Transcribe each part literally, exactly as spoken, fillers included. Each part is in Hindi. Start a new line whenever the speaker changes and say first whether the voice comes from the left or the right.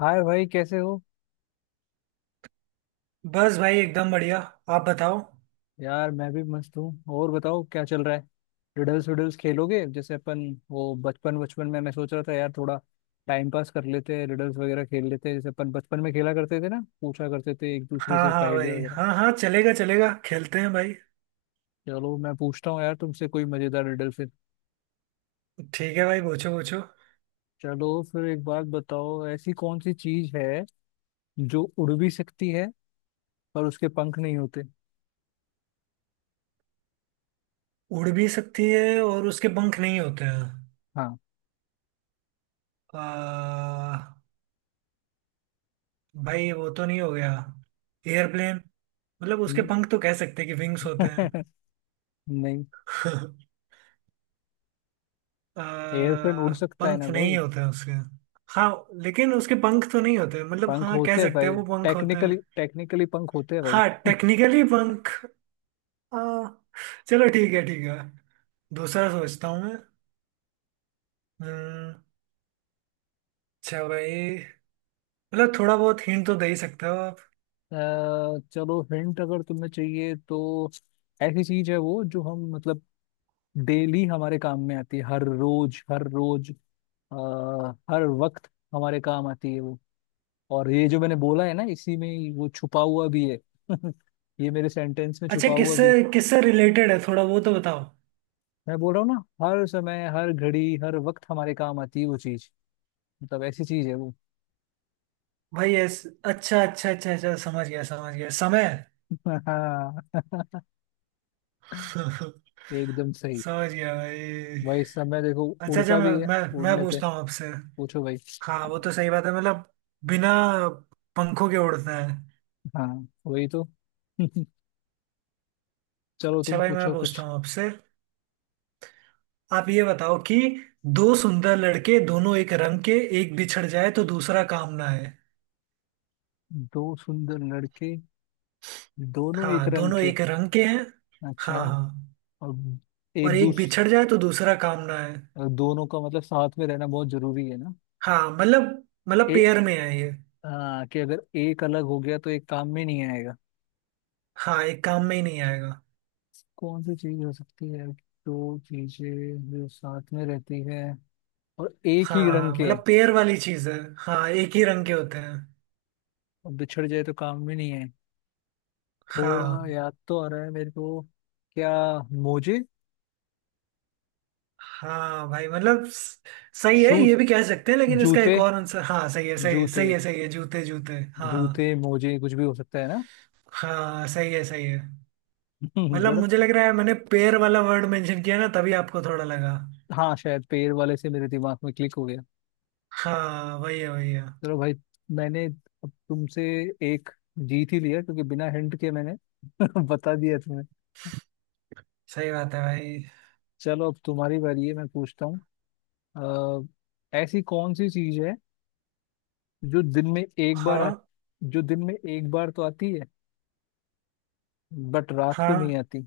left: हाय भाई, कैसे हो?
right: बस भाई, एकदम बढ़िया। आप बताओ।
left: यार मैं भी मस्त हूँ, और बताओ क्या चल रहा है। रिडल्स विडल्स खेलोगे जैसे अपन, वो बचपन बचपन में? मैं सोच रहा था यार थोड़ा टाइम पास कर लेते हैं, रिडल्स वगैरह खेल लेते हैं, जैसे अपन बचपन में खेला करते थे ना, पूछा करते थे एक दूसरे
right: हाँ
left: से
right: हाँ
left: पहेलियाँ
right: भाई,
left: वगैरह।
right: हाँ हाँ, चलेगा चलेगा, खेलते हैं भाई।
left: चलो मैं पूछता हूँ यार तुमसे कोई मजेदार रिडल फिर।
right: ठीक है भाई, पूछो पूछो।
left: चलो फिर एक बात बताओ, ऐसी कौन सी चीज है जो उड़ भी सकती है पर उसके पंख नहीं होते।
right: उड़ भी सकती है और उसके पंख नहीं होते हैं।
left: हाँ।
right: आ, भाई वो तो नहीं हो गया, एयरप्लेन? मतलब उसके
left: हम्म।
right: पंख तो कह सकते हैं कि विंग्स होते हैं।
left: नहीं।
right: आ,
left: एयरप्लेन उड़ सकता है ना
right: पंख
left: भाई,
right: नहीं होते हैं उसके। हाँ, लेकिन उसके पंख तो नहीं होते, मतलब
left: पंख
right: हाँ, कह
left: होते हैं
right: सकते हैं
left: भाई।
right: वो पंख होते हैं।
left: टेक्निकली टेक्निकली पंख होते हैं भाई
right: हाँ टेक्निकली पंख। हाँ, चलो ठीक है ठीक है। दूसरा सोचता हूँ मैं। हम्म। अच्छा भाई, मतलब थोड़ा बहुत हिंट तो दे ही सकते हो आप।
left: अ, चलो हिंट अगर तुम्हें चाहिए तो, ऐसी चीज है वो जो हम मतलब डेली हमारे काम में आती है, हर रोज हर रोज। आ, हर वक्त हमारे काम आती है वो, और ये जो मैंने बोला है ना इसी में ही वो छुपा हुआ भी है ये मेरे सेंटेंस में
right: अच्छा
left: छुपा हुआ
right: किससे,
left: भी है।
right: किससे रिलेटेड है थोड़ा वो तो बताओ।
left: मैं बोल रहा हूँ ना, हर समय हर घड़ी हर वक्त हमारे काम आती है वो चीज, मतलब ऐसी चीज है वो
right: भाई ऐस अच्छा अच्छा अच्छा अच्छा, समझ गया समझ गया, समय।
left: हाँ एकदम सही।
right: समझ गया भाई।
left: भाई इस समय देखो,
right: अच्छा अच्छा,
left: उड़ता
right: मैं
left: भी है
right: मैं मैं
left: उड़ने पे।
right: पूछता हूँ आपसे।
left: पूछो भाई।
right: हाँ वो तो सही बात है, मतलब बिना पंखों के उड़ता है।
left: हाँ वही तो चलो
right: अच्छा
left: तुम
right: भाई मैं
left: पूछो
right: पूछता
left: कुछ।
right: हूँ आपसे। आप ये बताओ कि, दो सुंदर लड़के दोनों एक रंग के, एक बिछड़ जाए तो दूसरा काम ना है।
left: दो सुंदर लड़के, दोनों एक
right: हाँ
left: रंग
right: दोनों
left: के।
right: एक रंग के हैं। हाँ
left: अच्छा।
right: हाँ।
left: और
right: और
left: एक
right: एक
left: दूस
right: बिछड़ जाए तो दूसरा काम ना है।
left: दोनों का मतलब साथ में रहना बहुत जरूरी है ना।
right: हाँ मतलब, मतलब
left: ए
right: पेयर में है ये।
left: आ, कि अगर एक अलग हो गया तो एक काम में नहीं आएगा।
right: हाँ एक काम में ही नहीं आएगा।
left: कौन सी चीज हो सकती है? दो चीजें जो साथ में रहती है, और एक
right: हाँ
left: ही रंग
right: हाँ,
left: के
right: मतलब
left: हैं,
right: पेयर वाली चीज है, हाँ एक ही रंग के होते हैं।
left: और बिछड़ जाए तो काम में नहीं। थोड़ा
right: हाँ
left: याद तो आ रहा है मेरे को। क्या? मोजे।
right: हाँ भाई, मतलब स- सही है, ये
left: शूज,
right: भी कह सकते हैं, लेकिन इसका एक
left: जूते
right: और आंसर। हाँ सही है सही है
left: जूते।
right: सही है सही है, जूते जूते हाँ।
left: जूते मोजे कुछ भी हो सकता है ना
right: हाँ सही है सही है। मतलब
left: बड़ा।
right: मुझे लग रहा है मैंने पेड़ वाला वर्ड मेंशन किया ना, तभी आपको थोड़ा लगा।
left: हाँ शायद पैर वाले से मेरे दिमाग में क्लिक हो गया।
right: हाँ वही है वही है।
left: चलो भाई, मैंने अब तुमसे एक जीत ही लिया, क्योंकि बिना हिंट के मैंने बता दिया तुम्हें।
right: सही बात है भाई।
left: चलो अब तुम्हारी बारी है, मैं पूछता हूँ। अ, ऐसी कौन सी चीज है जो दिन में एक बार आ,
right: हाँ
left: जो दिन में एक बार तो आती है बट रात को
right: हाँ।
left: नहीं आती,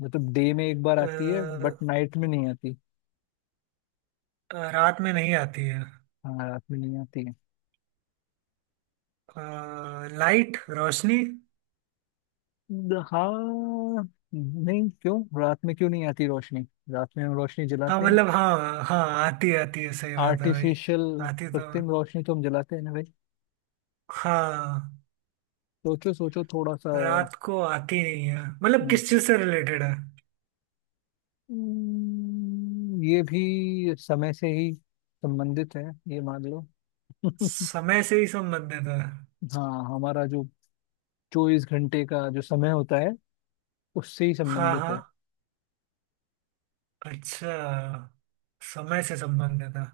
left: मतलब डे में एक बार आती है
right: अ,
left: बट नाइट में नहीं आती।
right: अ, रात में नहीं आती है।
left: हाँ रात में नहीं आती है।
right: लाइट, रोशनी।
left: द- हाँ। नहीं, क्यों रात में क्यों नहीं आती रोशनी? रात में हम रोशनी
right: हाँ
left: जलाते हैं।
right: मतलब हाँ हाँ आती है आती है, सही बात है भाई।
left: आर्टिफिशियल,
right: आती तो।
left: कृत्रिम रोशनी तो हम जलाते हैं ना भाई।
right: हाँ
left: सोचो सोचो थोड़ा सा।
right: रात को आती नहीं है, मतलब
left: हम्म,
right: किस चीज से रिलेटेड है?
left: हम्म, ये भी समय से ही संबंधित है, ये मान लो
right: समय से ही संबंधित है।
left: हाँ हमारा जो चौबीस घंटे का जो समय होता है उससे ही
right: हाँ
left: संबंधित
right: हाँ।
left: है।
right: अच्छा, समय से संबंधित है।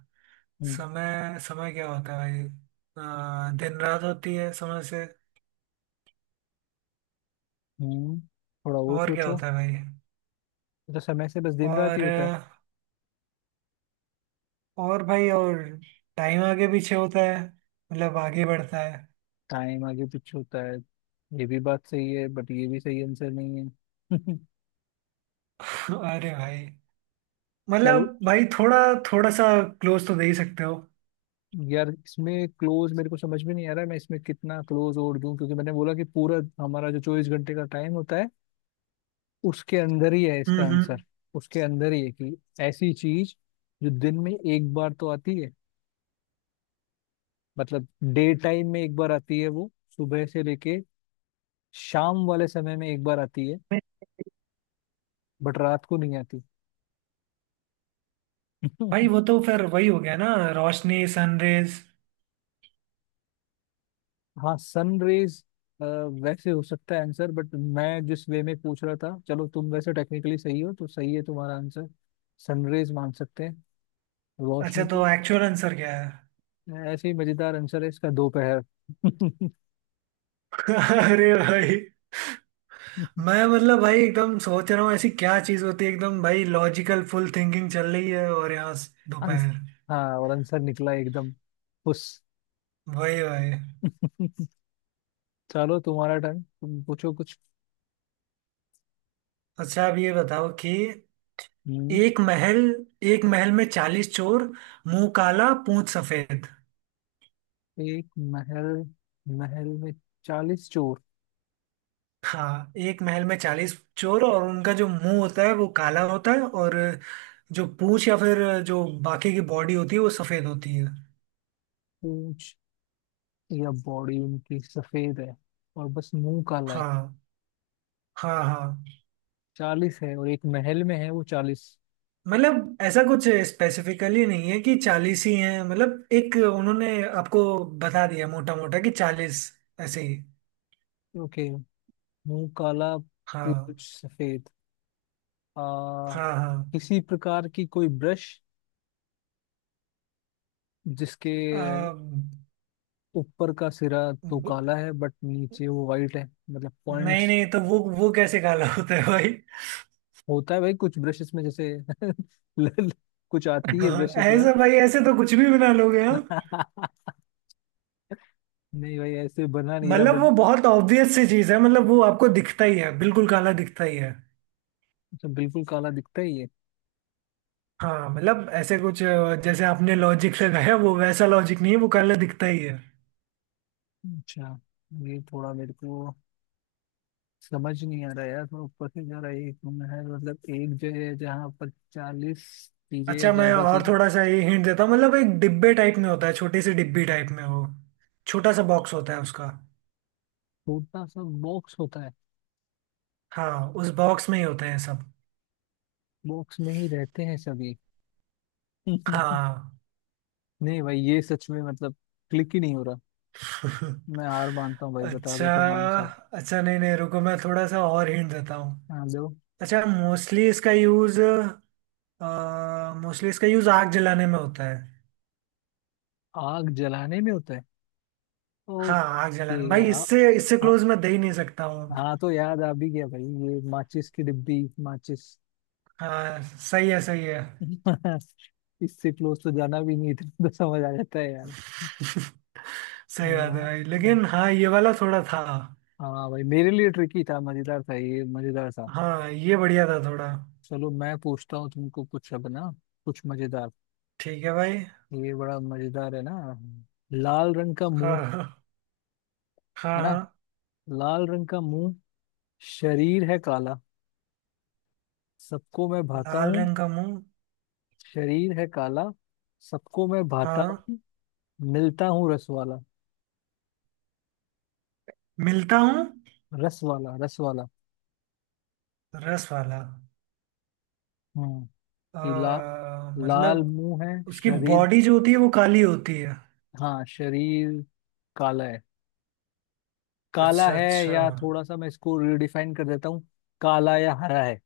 left: हम्म
right: समय, समय क्या होता है भाई, अ, दिन रात होती है समय से।
left: हम्म, थोड़ा और
right: और क्या
left: सोचो।
right: होता है भाई?
left: तो समय से बस दिन रात ही
right: और
left: होता है?
right: और भाई और टाइम आगे पीछे होता है, मतलब आगे बढ़ता है।
left: टाइम आगे पीछे होता है? ये भी बात सही है बट ये भी सही आंसर नहीं है
right: अरे भाई, मतलब
left: चलो।
right: भाई थोड़ा, थोड़ा सा क्लोज तो दे ही सकते हो।
left: यार इसमें क्लोज मेरे को समझ में नहीं आ रहा है, मैं इसमें कितना क्लोज और दूं, क्योंकि मैंने बोला कि पूरा हमारा जो चौबीस घंटे का टाइम होता है उसके अंदर ही है
right: हम्म
left: इसका आंसर।
right: हम्म
left: उसके अंदर ही है, कि ऐसी चीज जो दिन में एक बार तो आती है, मतलब डे टाइम में एक बार आती है वो, सुबह से लेके शाम वाले समय में एक बार आती है, बट रात को नहीं
right: भाई
left: आती
right: वो तो फिर वही हो गया ना, रोशनी, सनरेज।
left: हाँ सन रेज वैसे हो सकता है आंसर, बट मैं जिस वे में पूछ रहा था, चलो तुम वैसे टेक्निकली सही हो तो सही है तुम्हारा आंसर, सनरेज मान सकते हैं,
right: अच्छा
left: रोशनी तो।
right: तो एक्चुअल आंसर क्या है?
left: ऐसे ही मजेदार आंसर है इसका, दोपहर
right: अरे भाई, मैं मतलब भाई एकदम सोच रहा हूँ ऐसी क्या चीज होती है, एकदम भाई लॉजिकल फुल थिंकिंग चल रही है, और यहाँ स-
left: आंस-
right: दोपहर।
left: हाँ और आंसर निकला एकदम खुश
right: वही वही।
left: चलो तुम्हारा टर्न तुम पूछो कुछ।
right: अच्छा अब ये बताओ कि,
left: हम्म।
right: एक महल, एक महल में चालीस चोर, मुंह काला पूंछ सफेद।
left: एक महल महल में चालीस चोर।
right: हाँ एक महल में चालीस चोर, और उनका जो मुंह होता है वो काला होता है, और जो पूंछ या फिर जो बाकी की बॉडी होती है वो सफेद होती है।
left: पूंछ या बॉडी उनकी सफेद है, और बस मुंह काला है।
right: हाँ हाँ हाँ।
left: चालीस है और एक महल में है वो चालीस।
right: मतलब ऐसा कुछ स्पेसिफिकली नहीं है कि चालीस ही हैं, मतलब एक उन्होंने आपको बता दिया मोटा मोटा, कि चालीस, ऐसे ही।
left: ओके। मुंह काला,
right: हाँ
left: पूंछ सफेद। आ
right: हाँ हाँ।
left: किसी प्रकार की कोई ब्रश, जिसके
right: आ,
left: ऊपर का सिरा तो
right: ब-
left: काला है बट नीचे वो वाइट है, मतलब
right: नहीं
left: पॉइंट्स।
right: नहीं, तो वो वो कैसे काला होता है भाई?
left: होता है भाई कुछ ब्रशेस में जैसे लल- कुछ आती है
right: हाँ,
left: ब्रशेस यार
right: ऐसे भाई, ऐसे तो कुछ भी बना लोगे हाँ।
left: नहीं भाई ऐसे बना नहीं रहा
right: मतलब वो
left: बट,
right: बहुत ऑब्वियस सी चीज है, मतलब वो आपको दिखता ही है, बिल्कुल काला दिखता ही है।
left: मतलब बिल्कुल काला दिखता ही है।
right: हाँ मतलब ऐसे कुछ, अ, जैसे आपने लॉजिक लगाया वो वैसा लॉजिक नहीं है, वो काला दिखता ही है।
left: अच्छा। ये थोड़ा मेरे को समझ नहीं आ रहा यार, थोड़ा ऊपर से जा रहा है। एक रूम है, मतलब एक जगह है जहाँ पर चालीस चीजें या
right: अच्छा मैं
left: ज्यादा
right: और
left: चीजें।
right: थोड़ा सा ये हिंट देता हूँ, मतलब एक डिब्बे टाइप में होता है, छोटी सी डिब्बी टाइप में हो, छोटा सा बॉक्स होता है उसका।
left: छोटा सा बॉक्स होता है,
right: हाँ उस बॉक्स में ही होते हैं सब।
left: बॉक्स में ही रहते हैं सभी नहीं
right: हाँ।
left: भाई ये सच में मतलब क्लिक ही नहीं हो रहा, मैं हार मानता हूँ भाई, बता
right: अच्छा
left: दो तुम आंसर।
right: अच्छा नहीं नहीं, रुको मैं थोड़ा सा और हिंट देता हूँ।
left: हाँ जो
right: अच्छा मोस्टली इसका यूज, मोस्टली इसका यूज आग जलाने में होता है।
left: आग जलाने में होता है।
right: हाँ आग
left: ओके।
right: जलाने भाई,
left: आ,
right: इससे इससे
left: आ,
right: क्लोज मैं दे ही नहीं सकता हूँ।
left: हाँ तो याद आ भी गया भाई, ये माचिस की डिब्बी, माचिस
right: हाँ सही है सही है।
left: इससे क्लोज तो जाना भी नहीं था तो समझ आ जाता है यार।
right: सही बात है
left: हाँ।
right: भाई, लेकिन हाँ ये वाला थोड़ा था।
left: हाँ भाई मेरे लिए ट्रिकी था, मजेदार था, ये मजेदार था।
right: हाँ ये बढ़िया था थोड़ा।
left: चलो मैं पूछता हूँ तुमको कुछ अब ना, कुछ मजेदार।
right: ठीक है भाई।
left: ये बड़ा मजेदार है ना, लाल रंग का
right: हाँ
left: मुंह,
right: हाँ।
left: है
right: हाँ
left: ना?
right: हाँ।
left: लाल रंग का मुंह, शरीर है काला, सबको मैं भाता
right: लाल
left: हूँ।
right: रंग का मुंह।
left: शरीर है काला, सबको मैं भाता
right: हाँ।
left: हूँ, मिलता हूँ रस वाला,
right: मिलता हूँ।
left: रस वाला रस वाला।
right: रस वाला।
left: हम्म।
right: आ,
left: ये ला, लाल
right: मतलब
left: मुंह है
right: उसकी
left: शरीर।
right: बॉडी जो होती है वो काली होती है।
left: हाँ शरीर काला है, काला
right: अच्छा
left: है,
right: अच्छा।
left: या थोड़ा सा मैं इसको रिडिफाइन कर देता हूँ, काला या हरा है,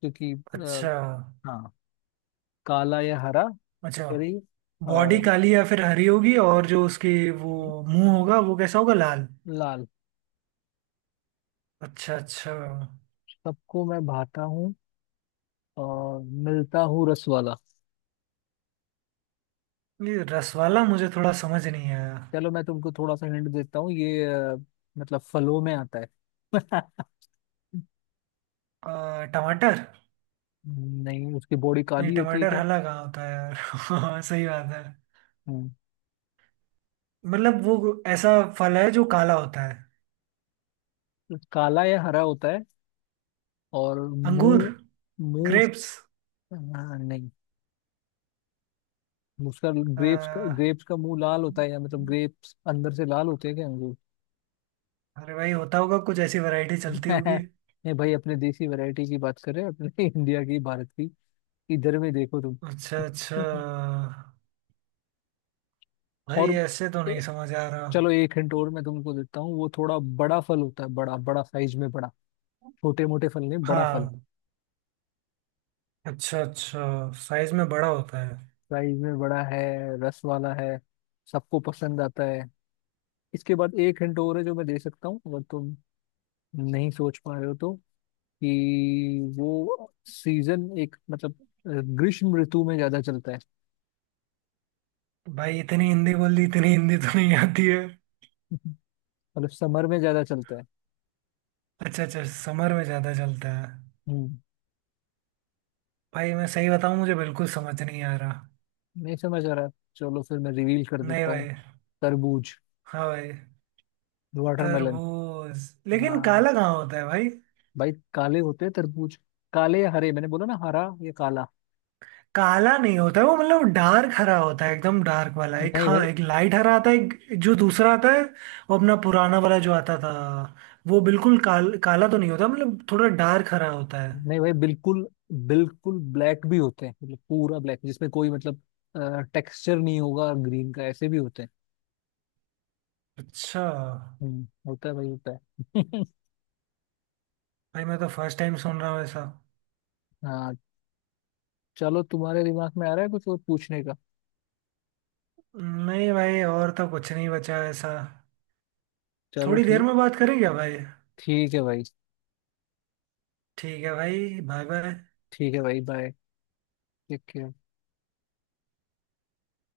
left: क्योंकि अ,
right: अच्छा
left: हाँ काला या हरा,
right: अच्छा,
left: करी
right: बॉडी
left: और
right: काली या फिर हरी होगी, और जो उसकी वो मुंह होगा वो कैसा होगा, लाल।
left: लाल।
right: अच्छा अच्छा।
left: सबको मैं भाता हूँ और मिलता हूँ रस वाला।
right: ये रस वाला मुझे थोड़ा समझ नहीं आया।
left: चलो मैं तुमको थोड़ा सा हिंट देता हूँ, ये अ, मतलब फलों में आता है
right: आ, टमाटर।
left: नहीं उसकी बॉडी
right: नहीं,
left: काली होती है
right: टमाटर
left: क्या?
right: हला कहाँ होता है यार? सही बात है,
left: हम्म,
right: मतलब वो ऐसा फल है जो काला होता है।
left: काला या हरा होता है और
right: अंगूर,
left: मुंह, मुंह उस-
right: ग्रेप्स।
left: हाँ, नहीं उसका। ग्रेप्स का ग्रेप्स का मुंह लाल होता है, या मतलब
right: अरे
left: ग्रेप्स अंदर से लाल होते हैं क्या, अंगूर
right: भाई होता होगा कुछ, ऐसी वैरायटी चलती होगी।
left: नहीं भाई अपने देसी वैरायटी की बात कर रहे हैं अपने इंडिया की, भारत की, इधर में देखो तुम
right: अच्छा अच्छा। भाई
left: और
right: ऐसे तो नहीं
left: ए-
right: समझ आ रहा।
left: चलो एक हिंट और मैं तुमको देता हूँ, वो थोड़ा बड़ा फल होता है, बड़ा बड़ा, साइज में बड़ा, छोटे मोटे फल नहीं, बड़ा फल।
right: हाँ, अच्छा अच्छा, साइज में बड़ा होता है।
left: साइज में बड़ा है, रस वाला है, सबको पसंद आता है। इसके बाद एक हिंट और है जो मैं दे सकता हूँ अगर तुम नहीं सोच पा रहे हो तो, कि वो सीजन एक मतलब अ, ग्रीष्म ऋतु में ज्यादा चलता है
right: भाई इतनी हिंदी बोल दी, इतनी हिंदी तो नहीं आती है।
left: मतलब समर में ज्यादा चलता है।
right: अच्छा अच्छा, समर में ज़्यादा चलता है।
left: हम्म।
right: भाई मैं सही बताऊँ, मुझे बिल्कुल समझ नहीं आ रहा।
left: नहीं समझ आ रहा, चलो फिर मैं रिवील कर
right: नहीं
left: देता हूँ।
right: भाई।
left: तरबूज।
right: हाँ भाई।
left: वाटरमेलन।
right: तरबूज लेकिन
left: हाँ
right: काला कहाँ होता है भाई?
left: भाई काले होते हैं तरबूज, काले या हरे मैंने बोला ना, हरा या काला।
right: काला नहीं होता है वो, मतलब डार्क हरा होता है, एकदम डार्क वाला एक,
left: नहीं भाई,
right: हाँ, एक लाइट हरा आता है एक, जो दूसरा आता है, वो अपना पुराना वाला जो आता था वो बिल्कुल काल, काला तो नहीं होता, मतलब थोड़ा डार्क हरा होता है।
left: नहीं भाई बिल्कुल बिल्कुल ब्लैक भी होते हैं, मतलब पूरा ब्लैक जिसमें कोई मतलब टेक्सचर नहीं होगा ग्रीन का, ऐसे भी होते हैं।
right: अच्छा।
left: हम्म होता है भाई होता है
right: भाई मैं तो फर्स्ट टाइम सुन रहा हूँ ऐसा।
left: हाँ। चलो तुम्हारे दिमाग में आ रहा है कुछ और पूछने का?
right: नहीं भाई और तो कुछ नहीं बचा ऐसा।
left: चलो
right: थोड़ी देर
left: ठीक।
right: में बात करें क्या भाई?
left: ठीक है भाई,
right: ठीक है भाई बाय बाय।
left: ठीक है भाई बाय। Take care.